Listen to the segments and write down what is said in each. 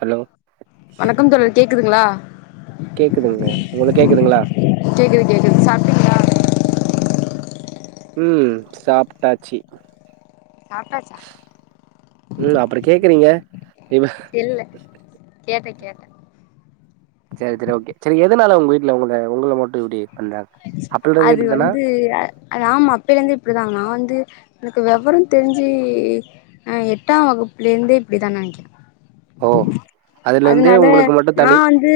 hello வணக்கம் தோழர் கேக்குதுங்ளா கேக்குதுங்கலே உங்களுகேக்குதுங்ளா கேக்குது கேக்குது சாப்டிங்களா ம் சாப்ட்டாச்சி சாப்டாச்சா ம் அப்பற கேக்குறீங்க இவ இல்ல கேட்ட கேட்ட செரி செரி ஒகே செரி எதனால உங்க வீட்ல உங்க உங்கள மட்டு இப்டி பண்றாங்க அப்பலருந்து அது இப்டிதானா வந்து அ அது ஆமாப் பலைந்து இப்டிதா நா வந்து எனக்கு விவரம் தெரிஞ்சி ஆ எட்டாம் வகுப்புலேந்தே இப்டித்தா நெனைக்கிற ஓ அதுலருந்தே அதனால உங்களுக்கு மட்டு நா தனி வந்து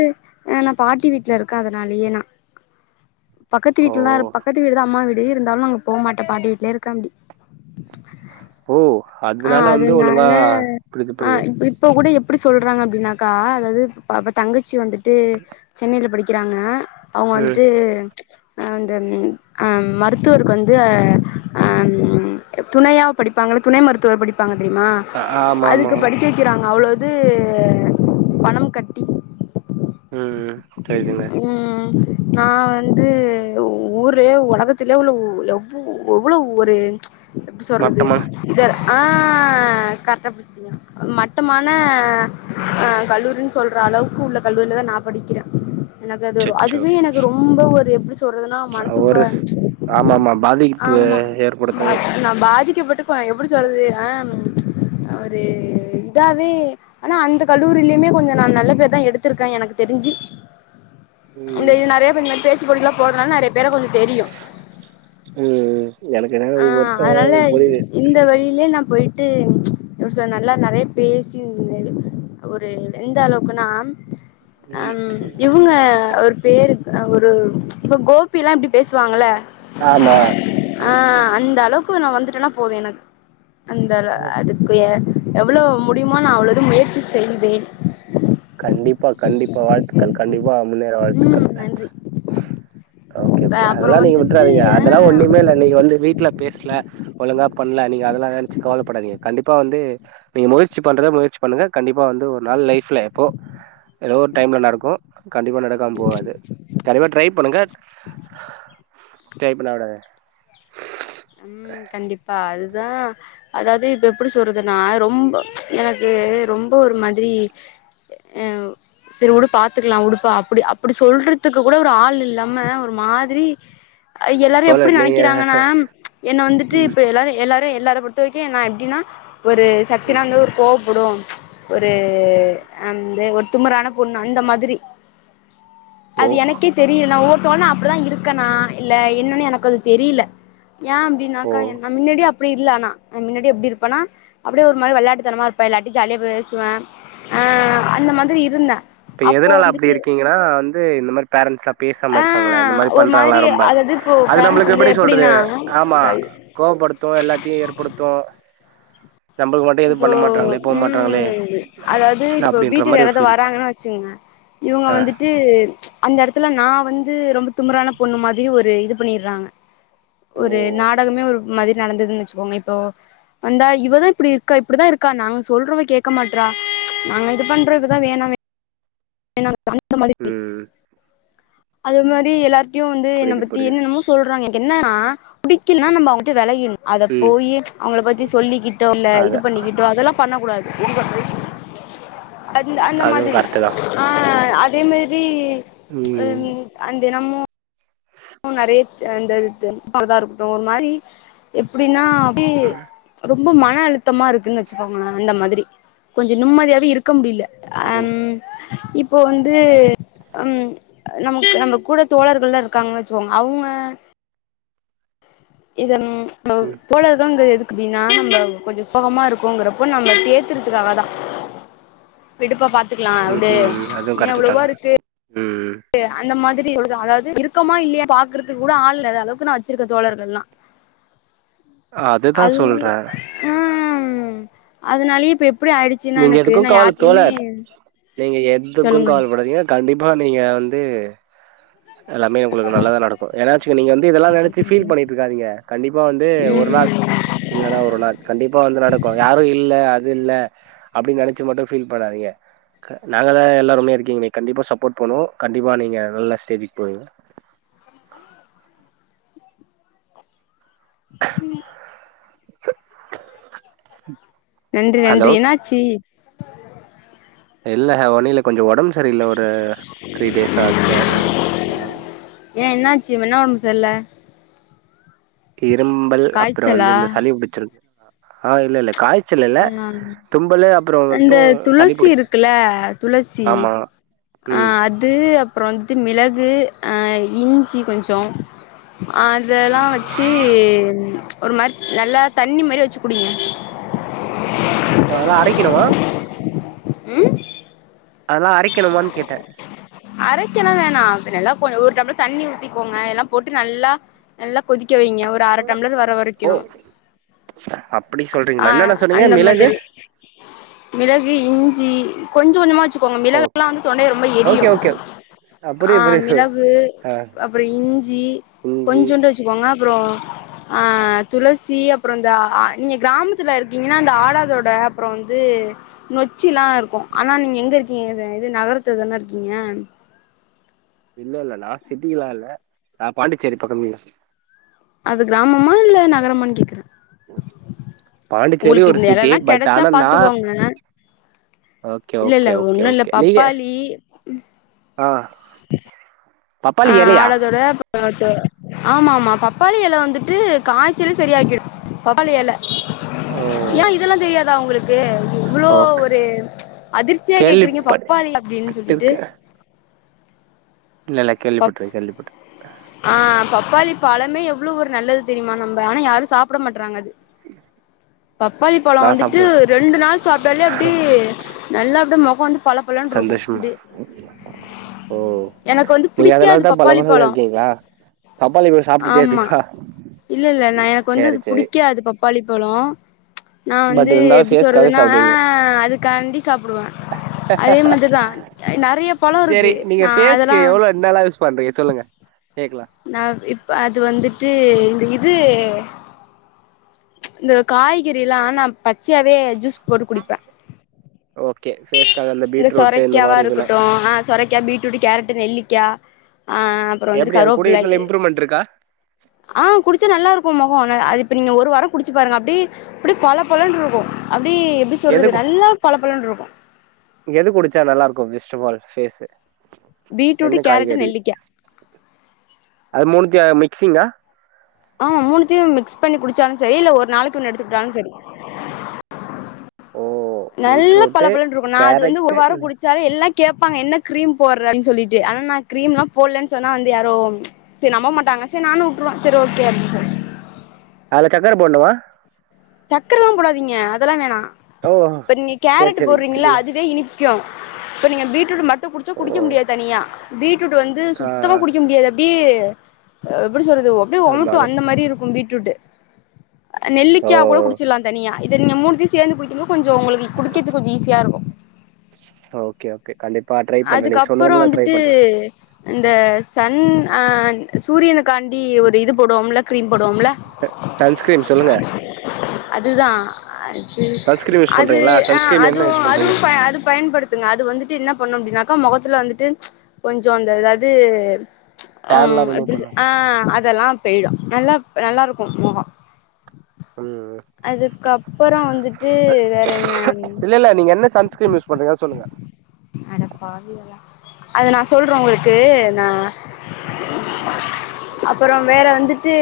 அ நா பாட்டி வீட்லருக்க அதனாலயே நா பக்கத்து ஓ வீட்லருப் பக்கத்து வீடுதான் அம்மா வீடு இருந்தாலு அங்க போமாட்டே பாட்டி வீட்ல இருக்க அப்டி ஓ ஆ அதனால வந்து ஒழுங்கா அதுனால புரிது ஆ புரிது இப்ப கூடப் எப் டி சொல்றாங்க அப்டின்னாக்கா அதாது ப இப்ப தங்கச்சி வந்துட்டு சென்னையில படிக்கிறாங்க அவுங்க ம் வந்துட்டு அ அந்த அம் மருத்துவருக்கு வந்து அ அம் துணையா படிப்பாங்கள துணை மருத்துவர் படிப் பாங்க தெரியுமா ஆமா ஆமா அதுக்கு படிக்க வைக்கிறாங்க அவ்ளோது பணம் கட்டி ம் தெரியுதுங்க ம் நா வந்து ஊரே உலகத்திலே உள்ள உ எவ் எவ்ளோ ஒரு எப்டி சொல்றது மட்டமான இது ஆ கரெட்டா புடிச் மட்டமான அ கல்லூரின் சொல்ற அளவுக்கு உள்ள கல்லூரிலதா நா படிக்றே எனக்கு அதுரு அச்சச்சோ அதுவே எனக்கு ரொம்ப ஒரு எப்டி சொல்றதுனா மனசும்ப ஒரு ஸ் ஆமா ஆமா பாதிப்பு ஆமா ஏற்படுத்துது நா பாதிக்கப்பட்டுக்கோ எப்டி சொல்றது அம் ஒரு இதாவே ஆனா அந்த கல்லூரிலியுமே கொஞ்ச நா நல்ல பேர்தா எடுத்திருக்கே எனக்கு தெரிஞ்சி இந்த ம் இது நெறைய பேர் இந்த மேரி பேச்சுபோட்டிகிலாப் போறதனால நெறையப் பேர கொஞ்ச தெரியு ம் எனக்கென்னனா ஆ ஒவ்வொருத்த அதனால [unintelligible] இந்த வழியிலே நாம் போயிட்டு எப்டி சொ நல்லா நெறையப் பேசியிந்தே ஒரு எந்த அளவுக்குனா ம் இவுங்க ஒரு பேரு ஒரு இப்ப கோபிலா எப்டி பேசுவாங்கள ஆமா ஆ அந்தளவுக் கு நா வந்துட்டனா போது எனக்கு அந்தள ஓ அதுக் குய எவ்ளோ முடியுமோ நா அவ்ளோ இது முயற்சி செய்வேன் கண்டிப்பா கண்டிப்பா வாழ்த்துக்கள் கண்டிப்பா முன்னேற வாழ்த்துக்கள் ம் நன்றி ஓகே ஓகே அப்புறோ அதெல்லா நீங்க வந்துட்டு விட்றாதீங்க அதெல்லா ஒன்னுமே இல்ல நீங்க வந்து வீட்லப் பேச்ல ஒழுங்காப் பண்ல நீங்க அதெல்லா நெனச்சு கவலப்படாதீங்க கண்டிப்பா வந்து நீங்க முயற்சி பண்றத முயற்சி பண்ணுங்க கண்டிப்பா வந்து ஒரு நாள் லைஃப்லே போ எதோ ஒரு டைம்ல நடக்கு கண்டிப்பா நடக்காம போவாது ஆ கண்டிப்பா ட்ரைப் பண்ணுங்க ட்ரை பண்ணவிட ம் கண்டிப்பா அதுதா அதாது இப்ப எப்டி சொல்றதுனா ரொம்ப எனக்கு ரொம்ப ஒரு மாதிரி அ செரு வுடு பாத்துக்லா வுடுப்பா அப்டி அப்டி சொல்றதுக்கு கூட ஒரு ஆள் இல்லாம ஒரு மாதிரி எல்லாரு எப்டி தோழர் நீங்க நெனைக்கிறாங்கனா என்ன வந்துட்டு ம் இப்ப எல்லாரு எல்லாரு எல்லார பொறுத்த வரைக்கு நா எப்டினா ஒரு ம் சக்தினா வந்து ஒரு கோவப்படு ஒரு ம் அந்த ஒரு திமிரான பொண்ணு அந்த மாதிரி ஓ அது எனக்கேத் தெரியில் நா ஒவ்வொருத்தவங்கள் நா அப்டிதா இருக்கனா இல்ல என்னனு எனக்கு அது தெரியில ஏ அப்டினாக்க ஓ என் நா மின்னாடியே அப் அப்டி இல்ல ஆனா மின்னடி எப்டி இருப்பனா அப்டியே ஒரு மாரி வெளையாட்டுத்தனமா இருப்பே இல்லாட்டி ஜாலியா பேசுவே அ அந்த மாதிரி இருந்தே இப்ப எதனால அப்டி இருக்கீங்கனா வந்து இந்த மாரி பேரன்ட்ஸ்சப் பேசாம ஆ இருக்காங்ள இந்த மாரி ஒரு பண்றாங்ளா மாதிரி ரொம்ப அதாவது இப்போ அது பேரண்ட்ஸ் நம்ளுக்கு வந்து எப்டி சொல்றது எப்படின்னா ஆமா கோவப்படுத்து எல்லாத்தையு ஏற்படுத்து நம்மளுக்கு மட்டு எதுவு இப்போ பண்ண மாட்றாங்களே போ மாட்றாங்களே ம் அதாவ்து இப்போ அப்டின்ற வீட்டுக்கு மாரி ஒரு யாராவது ஃபீல் வராங்கனு வச் சிங்க இவுங்க ஆ வந்துட் ட்டு அந்த எடத்துல நா வந்து ரொம்பத் திமுறானப் பொண்ணு மாதிரி ஒரு இது பண்ணிர்றாங்க ஒரு ஓ நாடகமே ஒரு மாதிரி நடந்ததுன் வெச்சுகோங்க இப்போ வந்தா இவதா இப்டிருக் க்கா இப்டிதா இருக்கா நாங்க சொல்றத கேட்க மாட்றா நாங்க இதுப் பண்றதுதா வேணா வே ணான் அந்த மாதிரி ம் அது மாரி எல்லார்ட்டியு வந்து என்ன புரியுது பத்தி புரியுது என்னென்னமோச் சொல்றாங்க எனக்கு என்னனா பிடிக்கில்னா நம்ம அவுங்கிட்ட வெளகிட்ணு அதப் ம் போயி அவுங்களப் பத்தி சொல்லிகிட்டோ இல்ல அத இதுப் பண்ணிகிட்டோ அதெல்லாப் பண்ணகூடாது அந்த அந்த அதுவு மாதிரி கரெக்ட்டு தா ஆ அதே மேரி ம் அ தினமு நெறையத் அந்த இதுத் [inaudible] இருக்கட்டு ஒரு மாரி எப்டின்னா ரொம்ப மன அழுத்தமா இருக்குன் வச்சுக்கோங்ளே அந்த மாதிரி கொஞ்சோ நிம்மதியாவே இருக் க்க முடில ஓ அம் இப்போ வந்து ம் நமக் நம்ம கூட தோழர்கள்லா இருக்காங்கனு வச்சுக்கோங்க அவுங்க இத ம் [inaudible] தோழர்தாங்க எது க்கு பின்னா நம்ம கொஞ்சோ சோகமா இருக்கோங்றப்போ நம்மள தேத்தறதுக்காக தா விடுப்பா பாத்துக்கலா ம் விடு ம் அதுவு இன்னு கரெக்ட்டு எவ்ளவோ தாங்க இருக்கு ம் டு அந்த மாதிரி சொல்லுதா அதாவது இருக்கமா இல்லையா பாக்குறதுக்கு கூட ஆள் இல்லாத அளவுக்கு நா வச்சிருக்க தோழர்கள்லா அதுதா அது சொல்றே ம் அதனாலயே இப்ப எப்டி ஆயிடு ச்சின்னா எனக்கு நா யார் இன்மே நீங்க எதுக்கு கவல படாதீங்க கண்டிப்பா நீங்க வந்து எல்லாமே உங்ளுக்கு நல்லதா நடக்கு ஏனாச்சு நீங்க வந்து இதெல்லா நெனைச்சு ஃபீல் பண்ணிட்டு இருக்காதீங்க கண்டிப்பா வந்து ஒரு நாள் ம் இல்லனா ஒரு நாள் கண்டிப்பா வந்து நடக்கு யாரு இல்ல அது இல்ல அப்டி நெனச்சு மட்டு ஃபீல் பண்ணாதிங்க நாங்க தா எல்லாருமே இருக்கீங்ளே கண்டிப்பா சப்போர்ட் பண்ணுவோ கண்டிப்பா நீங்க நல்ல ஸ்டேஜுக்கு போவீங்க ம் நன்றி ஹலோ நன்றி என்னாச்சு இல்ல ஒன்னுல்ல கொஞ்சோ ஒடம்பு சரியில்ல ஒரு த்ரீ டேஸ் ஆச்சு ஏ என்னாச்சு என்னா ஒடம்பு சரில்ல இரும்பல் அப்றோ காய்ச்சலா வந்து இந்த சளி புடிச்சிருக்கு ஆ இல்ல இல்ல காய்ச்சல் இல்ல ஆ தும்பலு அப்றோ இந்த மட்டு சளி துளசி புடிச்சிருக்கு இருக்குல்ல துளசி ஆமா ஆ ம் அது அப்றோ வந்துட்டு மிளகு ஆ இஞ்சி கொஞ்சோ அ அதெல்லா வச்சு ஒரு மாரி நல்லா தண்ணி மாரி வச்சு குடிங்க ப்ப அதெல்லா அரைக்கணுமா ம் அதெல்லா அரைக்கணுமான் கேட்டே அரைக்கல்லா வேணா பின்ன எல்லா ஒரு டம்ளர் தண்ணி ஊத்திக்கோங்க எல்லாம் போட்டு நல்லா நல்லா கொதிக்க வைங்க ஒ ரு அர டம்ளர் வர வரைக்கு ஓ அப்டி ஆ சொல்றீங்களா என்னென்ன சொன்னீங்க அந்த மிளகு மாதிரி மிளகு இஞ்சி கொஞ்சோ கொஞ்சமா வச்சுக்கோங்க மிளகு எல்லா ஓகே வந்து தொண்டைய ரொம்ப எரியு ஓகே ஓகே அ ஆ புரியுது புரியுது மிளகு ஆ அப்றோ இஞ்சி இஞ்சி கொஞ்சூண் டு வச்சுக்கோங்க அப்றோ ஆ துளசி அப்றோ இந்த அ நீங்க கிராமத்துல இருக்கீங்கனா அந்த ஆடாதொட அப்றோ வந்து நொச்சில்லா இருக்கு ஆனா நீங்க எங்க இருக்கீங்க இது இது நகரத்துலதானா இருக்கீங்க இல்ல இல்ல நா சிட்டிலா இல்ல நா பாண்டிச்சேரி பக்கம் [unintelligible] அது கிராமமா இல்ல நகரமானு கேக்றே பாண்டிச்சேரி உங்களுக்கு ஒரு இந்த எல சிட்டி எல்லா பட் கெடச்சா ஆனா நா பாத்துக்கோங்க ஓகே இல்ல இல்ல ஓகே ஓகே ஒன்னுல்ல ஓகே நீங்க பப்பாளி ஆ பப்பாளி ஆ எலையா ஆடாதொட ஆமாமா பப்பாளி எல வந்துட்டு காய்ச்சல சரியாக்கிடு பப்பாளி எல ஓ ஏ இதெல்லா தெரியாதா உங்ளு க்கு இவ்ளோ ஓகே ஒரு அதிர்ச்சியா கேக்குறீங்க கேள்விப்பட்டுருக்கே பப்பாளி அப்டின் சொல்லிட்டு இல்ல இல்ல பப் கேள்விப்பட்ரு கேள்விப்பட்ரு ஆ பப்பாளி பழமே எவ்ளோ ஒரு நல்லது தெரியுமா நம்ப ஆனா யாரு சாப்ட மாட்றாங்க அது பப்பாளி பழம் நா வந்துட்டு சாப்டுவே ரெண்டு நாள் சாப்ட்டாலே அப்டி நல்லா அப்டே மொகோ வந்து பழ பழன் ருக்கு சந்தோஷமா ப்டே ஓ எனக்கு வந்துப் நீங்க அதனால புடிக்காது தா பப்பாளி பளபளன்னு பழோ இருக்கீங்களா பப்பாளி பழோ சாப்ட்டுட்டே ஆமா இருப்பீங்களா இல்லல்ல நா எனக் சேரி வந்துது சேரி புடிக்கா அது பப்பாளி பழோ நா பட் வந்து இருந்தாலு எப்டி ஃபேஸ்காக சொறுதுன்னா ஆ அதுக்காண்டி சாப்புடுவே அதே மாத்திதான் சாப்டுவீங்க நெறைய பழோ இருக்கு ந அதெல்லான் இந்தால்லா யூஷ் பண்றீங்க சொல்லுங்க கேக்லா நா இப் அது வந்துட்டு இந்து இது இந்த காய்கறிலா நாம் பச்சயாவே ஜூஸ் போட்டு குடிப்பே ஓகே ஃபேஸ் இந்த சொரைக்காவா இருக்கட்டு ஆ சொரைக்கா பீட்ரூட்டு கேரட்டு நெல்லிக்கா ஆஆ அம் ப்றோ வந்துட்டு எப்டி அது கூட கரோப்ள இதுல எ இம்ப்ரூவ்மெண்ட் இருக்கா ஆ குடிச்சா நல்லாருக்கு மொகோ ந அது இப்ப நீங்க ஒரு வாரோ குடிச்சி பாருங்க அப்டே அப்டே பளப் பளன் ருக்கு அப்டி எப்டி எது சொல்றது கு நல்லா பளபளன் ருக்கு எது குடிச்சா நல்லார்க்கு first of all phase beetroot என்ன கேரட்டு காய்கறி நெல்லிக்கா அது மூண்த்திய மிக்சிங்கா ஆமா மூணுத்யு மிக்ஸ் பண்ணி குடிச்சாலு சரி இல்ல ஒர் நாளைக்கு ஒன் எடுத்துக்ட்டாலு சரி ஓ நல்ல பீட்ரூட்டு பளபளன் ருக்கு நா அது வந்து ஒரு கேரட்டு வாரோ குடிச் ச்சாலே எல்லா கேப்பாங்க என்ன க்ரீம் போர்றன் சொல்லிட்டி ஆனா நா க்ரீம்லா போலன் சொன்னா வந்து யாரும் சே நம்பமாட்டாங்க செ நானு உட்ருவ செர் ஓகே அப்டி சொல் அல சக்கர போட்னுமா சக்கர லா போடாதீங்க அதல்லா வேணா ஓ ப்ப நீ சேரி கேரட்டு சேரி போட்றீங்கில தெர்ல அதுவே இனிப் க்யு இப்ப நீங்க பீட்ரூட்டு மட்டு குடிச்சா ஓ குடிக்க முடியாத் தனியா பீட்ரூட்டு வந்து ஆ சுத்தமா குடிக்க முடியாதெப் பியே அ எப்டி சொல்றது ஒ அப்ட்யே அது ஒமட்டு மாதிரி அந்த மாரி இருக்கு பீட்ரூட்டு ஓ நெல்லிக்யா கூட குடிச்சிட்லா தனியா இதன்யு மூணுத்தியு சேந்து குடிக்கும்போ கொஞ்சோ உங்ளுக்கி குடிக்கத்துக் கொஞ்சு ஈஸியா இருக்கு ஓகே ஓகே கண்டிப்பா ட்ரை பண்றேனி அதுக்கப்புறோ சொன்னதுல்லா ட்ரை வந்துட்டு பண்றே இந்த சன் ஆன் சூரியனுக்காண்டி ஒரு இது போடுவோம்ல க்ரீம் போடுவோம்ல சன்ஸ்கிரீம் சொல்லுங்க அதுதா அது சன்ஸ்கிரீம் யூஸ் அது பண்றீங்களா ஆ சன்ஸ்கிரீம் என்ன அதுவு யூஸ் அதுவும் பண்றீங்க ப அது பயன்படுத்துங்க அது வந்துட்டு என்னப் பண்ணு அப்டினாக்கா மொகத்துல வந்துட்டு கொஞ்சோ அந்த அதாவ்து டேன்லா அம் ரிமூவ் எப்டி சொ பண்ணு ஆ அதெல்லா பெய்டு நல்லாப் நல்லாருக்கு மொகோ ம் அதுக்கப்பறோ வந்துட்டு வேற என்ன இல்லல்ல நீங்க என்ன சன்ஸ்கிரீம் யூஸ் பண்றீங்க சொல்லுங்க அடப்பாவிகளா அத நா சொல்றோ உங்களுக்கு நா அப்பறோம் வேற வந்துட்டு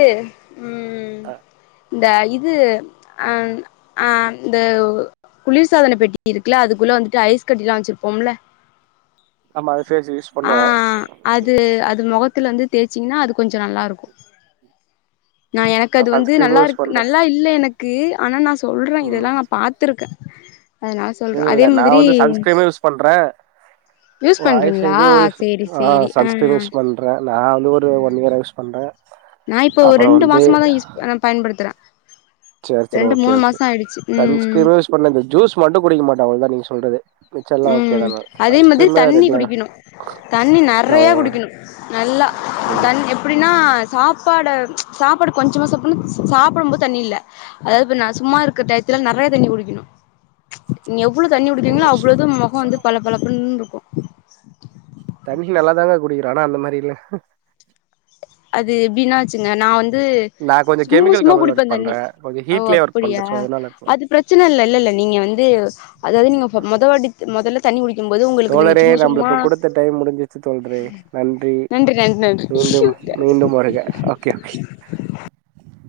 ம் அ ந்த இது அன் ஆ ந்தோ ஓஓ குளிர்சாதன பெட்டி இருக்குல அதுக்குள்ள வந்துட்டு ஐஸ் கட்டிலா வச்சிருப்போம்ல ஆமா அது ஃபேஸு யூஸ் ஆ பண்ணுவே அது அது மொகத்துல வந்து தேச்சீங்கின்னா அது கொஞ்சோ நல்லாருக்கு நா எனக் அது வந்து சன்ஸ்கிரீமு யூஸ் நல்லாருக்கு பண்றே நல்லா இல்லே எனக்கு ஆனா நாஸ் சொல்றேன் ம் இதெல்லாம் நா பாத்ருக்கேன் அதனால இல்ல சொல்றேன் அதே இல்ல நா மாதிரி வந்து பண்றே யூஸ் ஓ ஐஸ் பண்றீங்களா இது ஒ சேரி ஆ சேரி சன்ஸ்கிரீன் யூஸ் பண்றேன் நா வந்து ஒரு ஒன் இயரா யூஸ் பண்றே நா இப்ப ஒரு அப்புறோ ரெண்டு வந்து மாசமாதா யூஸ் பயன்படுத்துறேன் சேரி ரெண்டு மூணு மாசம் ஆயிடுச்சி ம் பன்ன இந்த ஜூஸ் மட்டும் குடிக்க மாட்டேன் அவ்ள தா நீங்க சொல்றது மிச்செல்லா ஓகே ம் தா நா அதே மாதிரி சன்ஸ்கிரீமே தண்ணி ரெகுலரா குடிக்கணும் தண்ணி நா நெறைய ஓ குடிக்கணும் நல்லா ம் தண்ணி எப்படின்னா சாப் பாட சாப்பாடு கொஞ்சமா சாப்பனும் சாப்டும்போது தண்ணி இல்ல அதாது இப்ப நா சும்மா இருக்கற டயத்துல நறைய தண்ணி குடிக்கணும் நீங்க எவ்ளோ தண்ணி ஓ குடிக்கீங்களோ ஷிட் அவ்ளோது மொகம் வந்து பளபளப்புன் இருக்கும் தண்ணி நல்லாதாங்க குடிக்கிறோ ஆனா அந்த மாரி இல்ல அது எப்டின்னா வச்சுங்க நா வந்து நா கொஞ்சோ சும்மா கெமிக்கல் சும்மா கம்பெனில ஒர்க் குடிப்பேன் தண்ணி பண்றே கொஞ்சோ ஓ ஹீட்லயே ஒர்க் பண்றே அப்புடியா சோ அதனால இருக்கலா அது பிரச்சனல்ல இல்ல இல்ல நீங்க வந்து அதாது நீங்க மொத வாட்டி மொதல்ல தண்ணி குடிக்கும்போது உங்களுக்கு நீங்க தோழரே சும்மா சும்மா நம்மளுக்கு குடுத்த டைம் முடிஞ்சிச்சு தோழ்ரே நன்றி நன்றி மீண்டும் நன்றி மீண்டும் வருக ஓகே ஓகே